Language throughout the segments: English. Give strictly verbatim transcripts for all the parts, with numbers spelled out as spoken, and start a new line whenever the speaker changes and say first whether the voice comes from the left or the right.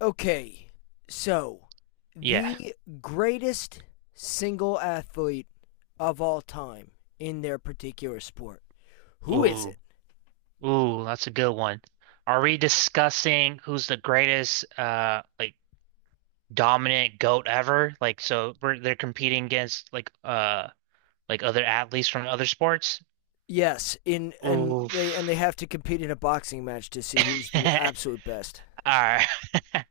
left: Okay, so
right: Yeah.
left: the greatest single athlete of all time in their particular sport. Who is
right: Ooh,
left: it?
right: ooh, that's a good one. Are we discussing who's the greatest, uh, like dominant goat ever? Like, so we're they're competing against like, uh, like other athletes from other sports.
left: Yes, in and
right: Oof.
left: they and they have to compete in a boxing match to see who's the
right: All
left: absolute best.
right: right, all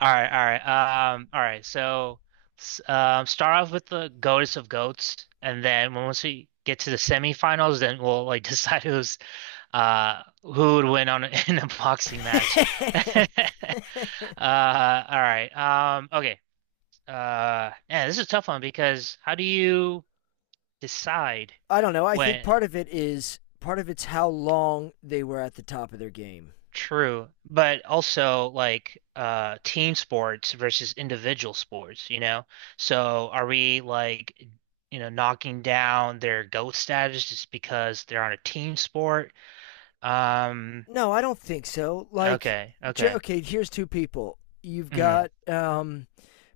right: right, all right. Um, all right. So, s- um, start off with the goatess of goats, and then when- once we get to the semifinals, then we'll like decide who's Uh, who would win on in a boxing match? Uh, all right. Um, okay. Uh, yeah, this is a tough one because how do you decide
left: I don't know. I think
right: when
left: part of it is part of it's how long they were at the top of their game.
right: true, but also like uh team sports versus individual sports, you know? So are we like you know knocking down their GOAT status just because they're on a team sport? Um,
left: No, I don't think so. Like,
right: okay,
left: j-
right: okay.
left: okay, here's two people. You've
right: Mhm.
left: got um,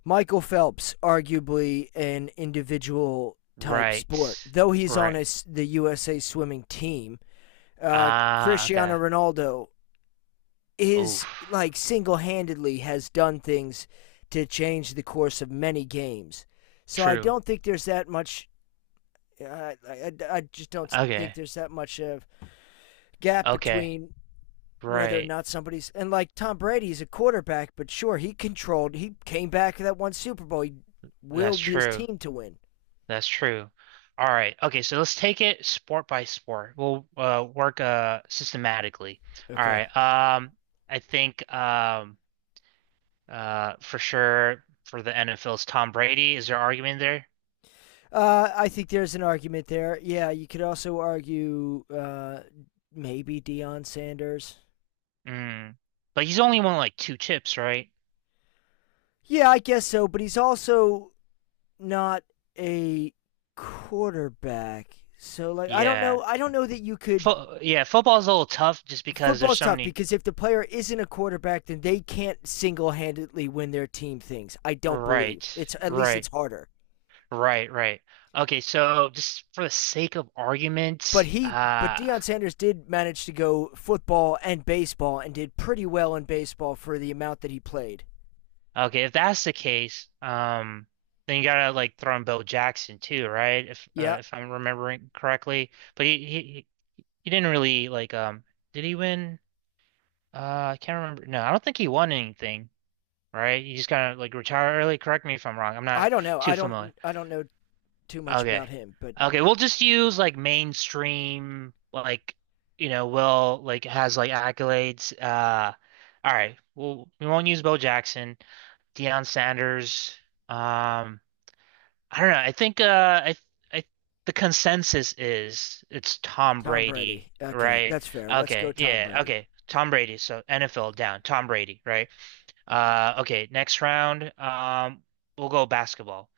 left: Michael Phelps, arguably an individual type sport,
right: Right.
left: though he's on
right: Right.
left: his, the U S A swimming team. Uh,
right: Ah,
left: Cristiano
right: okay.
left: Ronaldo is
right: Oof.
left: like single handedly has done things to change the course of many games. So I
right: True.
left: don't think there's that much. Uh, I, I, I just don't think
right: Okay.
left: there's that much of gap
right: Okay.
left: between whether or
right: Right.
left: not somebody's and like Tom Brady's a quarterback, but sure he controlled. He came back that one Super Bowl. He
right: That's
left: willed his
right: true.
left: team to win.
right: That's true. All right. Okay, so let's take it sport by sport. We'll uh, work uh systematically. All
left: Okay.
right: right. Um, I think um uh for sure for the NFL's Tom Brady, is there argument there?
left: Uh, I think there's an argument there. Yeah, you could also argue uh, maybe Deion Sanders.
right: Mm. But he's only won like two chips, right?
left: Yeah, I guess so, but he's also not a quarterback. So like I don't
right: Yeah.
left: know I don't know that you could
right: Fo yeah, football's a little tough just because there's
left: football's
right: so
left: tough
right: many.
left: because if the player isn't a quarterback, then they can't single-handedly win their team things. I don't believe
right: Right.
left: it's at least it's
right: Right.
left: harder.
right: Right, right. Okay, so just for the sake of
left: But
right: argument,
left: he, but
right: uh
left: Deion Sanders did manage to go football and baseball and did pretty well in baseball for the amount that he played.
right: okay, if that's the case, um then you gotta like throw in Bill Jackson too, right? If
left: Yeah,
right: uh, if I'm remembering correctly. But he, he he didn't really like um did he win? Uh I can't remember. No, I don't think he won anything, right? He just kind of like retired early. Correct me if I'm wrong. I'm
left: I
right: not
left: don't know. I
right: too
left: don't.
right: familiar.
left: I don't know too much
right: Okay.
left: about him, but
right: Okay, we'll just use like mainstream like you know, Will like has like accolades. Uh all right. Well, we won't use Bo Jackson, Deion Sanders. Um I don't know. I think uh I I the consensus is it's Tom
left: Tom
right: Brady,
left: Brady. Okay,
right: right?
left: that's fair. Let's go
right: Okay.
left: Tom
right: Yeah,
left: Brady.
right: okay. Tom Brady. So N F L down. Tom Brady, right? Uh okay, next round. Um we'll go basketball.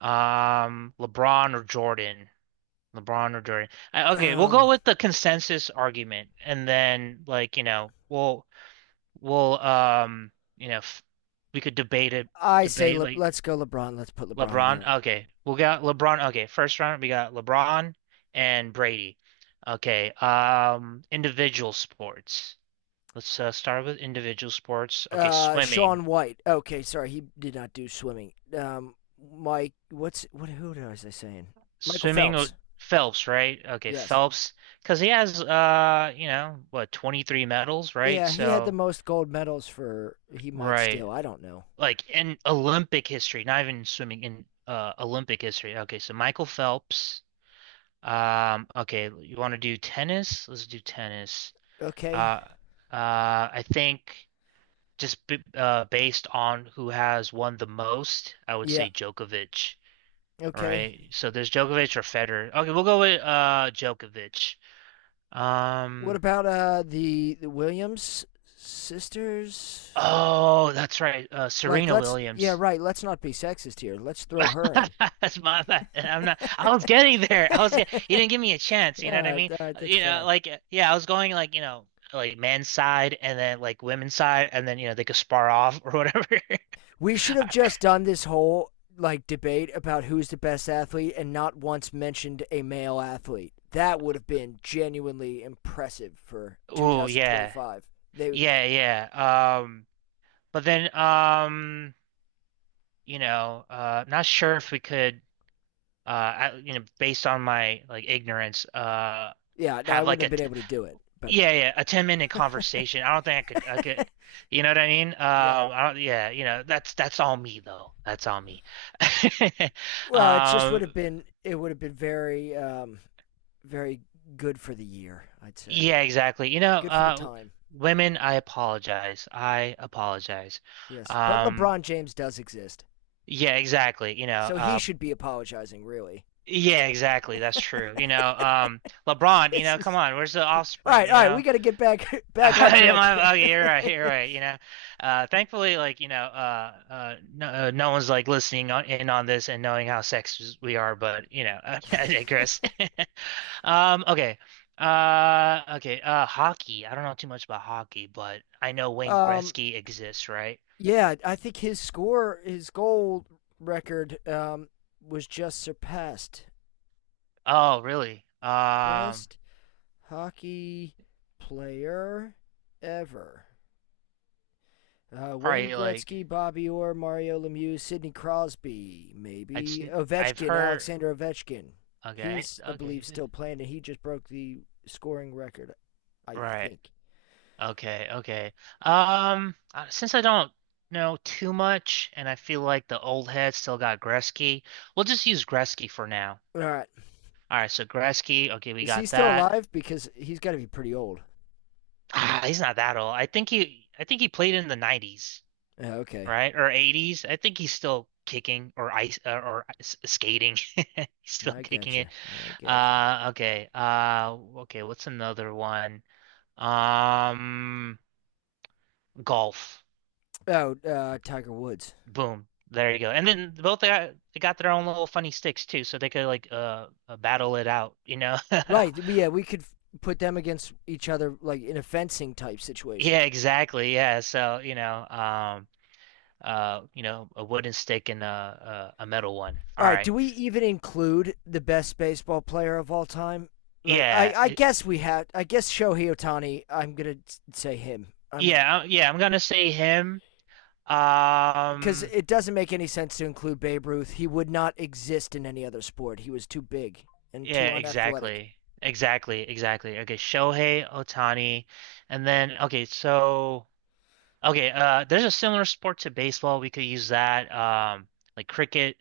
right: Um, LeBron or Jordan? LeBron or Durant. I, okay, we'll go
left: Um,
right: with the consensus argument, and then like you know we'll we'll um you know f we could debate it,
left: I say
right: debate
left: Le-
right: like
left: let's go LeBron. Let's put LeBron in
right: LeBron.
left: there.
right: Okay, we'll got LeBron. Okay, first round we got LeBron and Brady. Okay, um, individual sports. Let's uh, start with individual sports. Okay,
left: Uh,
right: swimming.
left: Sean White. Okay, sorry, he did not do swimming. Um, Mike, what's what? Who was I saying? Michael
right: Swimming, uh,
left: Phelps.
right: Phelps, right? Okay,
left: Yes.
right: Phelps, because he has uh you know what, twenty-three medals, right?
left: Yeah, he had the
right: So.
left: most gold medals for. He might still.
right: Right.
left: I don't know.
right: Like in Olympic history, not even swimming in uh Olympic history. Okay, so Michael Phelps. Um, okay, you want to do tennis? Let's do tennis.
left: Okay.
right: Uh, uh, I think just b uh based on who has won the most, I would
left: Yeah.
right: say Djokovic. All
left: Okay.
right: right, so there's Djokovic or Federer. Okay, we'll go with uh Djokovic.
left: What
right: Um,
left: about uh the the Williams sisters?
right: oh, that's right. Uh,
left: Like,
right: Serena
left: let's yeah,
right: Williams.
left: right. Let's not be sexist here. Let's throw her in.
right: That's my bad. I'm not. I was getting there. I was get.
left: all
right: You didn't give me a chance.
left: right,
right: You know what I mean?
left: all right,
right: Uh,
left: that's
right: You know,
left: fair.
right: like uh, yeah, I was going like you know like men's side and then like women's side and then you know they could spar off or whatever.
left: We should have just done this whole like debate about who's the best athlete and not once mentioned a male athlete. That would have been genuinely impressive for
right: Oh yeah,
left: twenty twenty-five. They would,
right: yeah, yeah. Um, but then um, you know, uh, not sure if we could uh, I, you know, based on my like ignorance, uh,
left: yeah, no, I
right: have
left: wouldn't
right: like
left: have
right: a
left: been able to do it, but
right: Yeah, yeah, a ten minute conversation. I don't think I could, I could, you know what I mean?
left: yeah.
right: Uh, I don't, yeah, you know, that's, that's all me though. That's all me.
left: Well, it just would have
right: Um,
left: been it would have been very um very good for the year, I'd say.
right: yeah, exactly. You know,
left: Good for the
right: uh,
left: time.
right: women, I apologize. I apologize.
left: Yes, but
right: Um,
left: LeBron James does exist.
right: yeah, exactly. You know,
left: So he
right: uh,
left: should be apologizing, really.
right: yeah, exactly. That's true. You know, um, LeBron, you
left: It's
right: know, come
left: just
right: on, where's the
left: All
right: offspring,
left: right,
right: you
left: all right, we
right: know?
left: got to get back back on
right: I am,
left: track here.
right: I'm, okay, you're right, you're right. You know, uh, thankfully, like you know, uh, uh, no, uh, no one's like listening on, in on this and knowing how sexist we are. But you know, I digress. Um, okay, uh, okay, uh, hockey. I don't know too much about hockey, but I know Wayne
left: um,
right: Gretzky exists, right?
left: yeah, I think his score, his goal record, um, was just surpassed.
right: Oh, really? Um,
left: Best hockey player ever. Uh, Wayne
right: probably like
left: Gretzky, Bobby Orr, Mario Lemieux, Sidney Crosby,
right: I just
left: maybe
right: I've
left: Ovechkin,
right: heard.
left: Alexander Ovechkin.
right: Okay,
left: He's, I
right: okay,
left: believe,
right: th-
left: still playing, and he just broke the scoring record, I
right: right.
left: think.
right: Okay, okay. Um, uh, since I don't know too much, and I feel like the old head still got Gretzky, we'll just use Gretzky for now.
left: All right,
right: All right, so Gretzky. Okay, we
left: is he
right: got
left: still
right: that.
left: alive? Because he's got to be pretty old.
right: Ah, he's not that old. I think he, I think he played in the nineties,
left: Uh, okay,
right: right, or eighties. I think he's still kicking or ice uh, or s- skating. He's still
left: I
right: kicking it.
left: gotcha. I gotcha.
right: Uh, okay. Uh, okay. What's another one? Um, golf.
left: Oh, uh, Tiger Woods.
right: Boom. There you go. And then both they got, they got their own little funny sticks too, so they could like uh uh, battle it out, you know.
left: Right. We, yeah, we could put them against each other, like in a fencing type
right: Yeah,
left: situation.
right: exactly. Yeah. So, you know, um uh you know, a wooden stick and a a, a metal one. All
left: All right.
right: right.
left: Do we even include the best baseball player of all time? Like, I,
right: Yeah.
left: I
right: I,
left: guess we have. I guess Shohei Otani. I'm gonna say him. I'm
right: yeah, I- yeah, I'm gonna say him.
left: because
right: Um
left: it doesn't make any sense to include Babe Ruth. He would not exist in any other sport. He was too big and
right: yeah,
left: too unathletic.
right: exactly. Exactly, exactly. Okay, Shohei Otani. And then okay, so Okay, uh, there's a similar sport to baseball. We could use that, um, like cricket.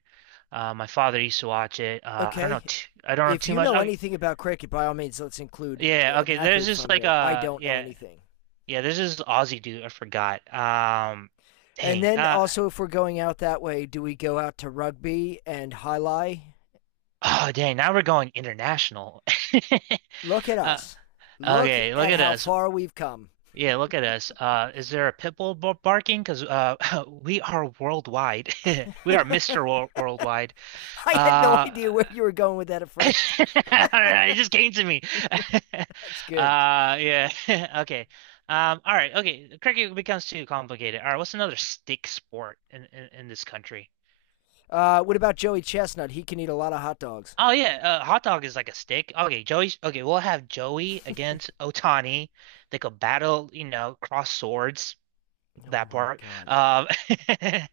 right: Uh, my father used to watch it. Uh, I don't know,
left: Okay.
right: t I don't know
left: If
right: too
left: you
right: much.
left: know
right: Okay,
left: anything about cricket, by all means, let's include
right: yeah,
left: an
right: okay. There's
left: athlete
right: just
left: from
right: like
left: there. I
right: uh,
left: don't know
right: yeah,
left: anything.
right: yeah. There's this Aussie dude. I forgot. Um,
left: And
right: dang.
left: then
right: Uh,
left: also, if we're going out that way, do we go out to rugby and highlight?
right: oh, dang. Now we're going international.
left: Look at
right: Uh,
left: us. Look
right: okay. Look
left: at
right: at
left: how
right: us.
left: far we've come.
right: Yeah, look at us. Uh, is there a pit bull bar- barking? Because uh, we are worldwide. We are Mister Wor- Worldwide.
left: I had no
right: Uh,
left: idea where you were going with that at first.
right: I don't know, it just came to me.
left: That's good.
right: Uh, yeah. Okay. Um, all right. Okay. Cricket becomes too complicated. All right. What's another stick sport in, in, in this country?
left: Uh, what about Joey Chestnut? He can eat a lot of hot dogs.
right: Oh yeah, uh, hot dog is like a stick. Okay, Joey. Okay, we'll have Joey against Otani. They could battle, you know, cross swords.
left: Oh
right: That
left: my
right: part.
left: God.
right: Um,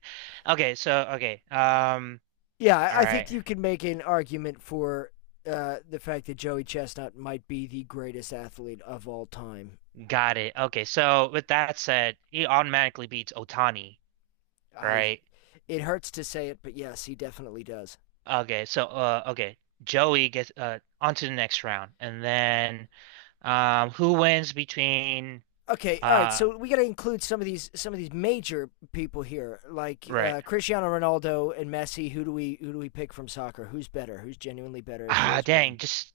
right: okay, so okay. Um,
left: Yeah,
right: all
left: I- think
right: right,
left: you can make an argument for uh, the fact that Joey Chestnut might be the greatest athlete of all time.
right: got it. Okay, so with that said, he automatically beats Otani,
left: I
right: right?
left: it hurts to say it, but yes, he definitely does.
right: Okay, so uh okay. Joey gets uh on to the next round and then um who wins between
left: Okay, all right.
right: uh
left: So we got to include some of these some of these major people here, like
right: right.
left: uh, Cristiano Ronaldo and Messi. Who do we who do we pick from soccer? Who's better? Who's genuinely better? If there
right: Ah
left: is one,
right: dang, just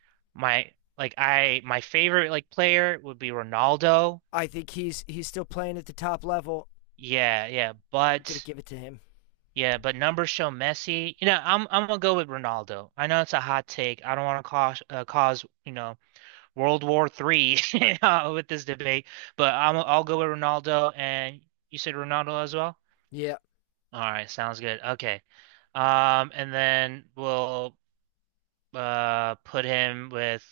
right: my like I my favorite like player would be Ronaldo.
left: I think he's he's still playing at the top level.
right: Yeah, yeah,
left: I'm gonna
right: but
left: give it to him.
right: yeah, but numbers show Messi. You know, I'm I'm gonna go with Ronaldo. I know it's a hot take. I don't want to cause uh, cause, you know, World War Three with this debate, but I'm I'll go with Ronaldo, and you said Ronaldo as well?
left: Yeah,
right: All right, sounds good. Okay. Um, and then we'll uh put him with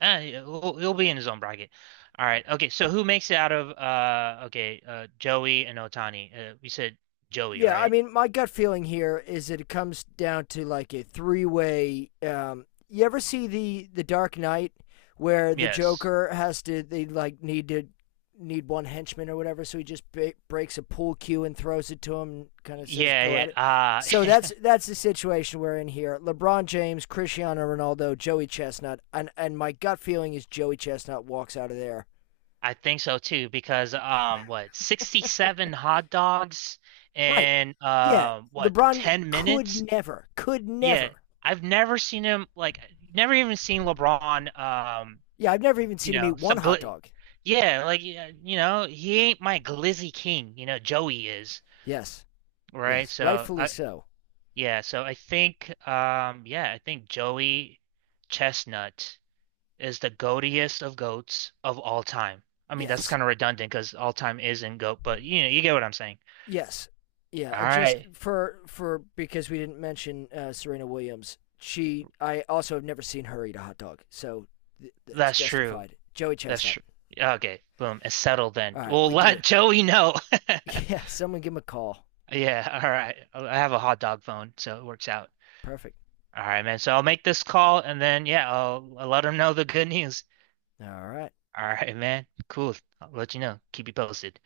right: eh, he'll, he'll be in his own bracket. All right. Okay, so who makes it out of uh okay, uh Joey and Otani. Uh, we said Joey,
left: yeah, I
right: right?
left: mean, my gut feeling here is that it comes down to like a three-way. Um, you ever see the the Dark Knight where the
right: Yes.
left: Joker has to they like need to need one henchman or whatever, so he just ba- breaks a pool cue and throws it to him, and kind of says, "Go
right: Yeah,
left: at it."
right: yeah.
left: So
right: Uh
left: that's that's the situation we're in here. LeBron James, Cristiano Ronaldo, Joey Chestnut, and and my gut feeling is Joey Chestnut walks out of there.
right: I think so too because um what, sixty-seven hot dogs
left: Right.
right: in
left: Yeah,
right: uh what,
left: LeBron
right: ten
left: could
right: minutes?
left: never, could
right: Yeah.
left: never
right: I've never seen him like never even seen LeBron um
left: Yeah, I've never even
right: you
left: seen him eat
right: know,
left: one
right: some
left: hot
right: gl
left: dog.
right: yeah, like yeah, you know, he ain't my glizzy king, you know, Joey is,
left: Yes,
right: right?
left: yes,
right: So
left: rightfully
right: I
left: so.
right: yeah, so I think um yeah, I think Joey Chestnut is the goatiest of goats of all time. I mean, that's
left: Yes,
right: kind of redundant because all time is in goat, but you know, you get what I'm saying.
left: yes, yeah.
right: All
left: And just
right: right,
left: for for because we didn't mention uh, Serena Williams, she I also have never seen her eat a hot dog, so th- that's
right: that's true.
left: justified. Joey
right: That's
left: Chestnut.
right: true. Okay, boom, it's settled then.
left: All right,
right: We'll
left: we did
right: let
left: it.
right: Joey know.
left: Yeah, someone give him a call.
right: Yeah, all right. I have a hot dog phone, so it works out.
left: Perfect.
right: All right, man. So I'll make this call and then, yeah, I'll, I'll let them know the good news.
left: All right.
right: All right, man. Cool. I'll let you know. Keep you posted.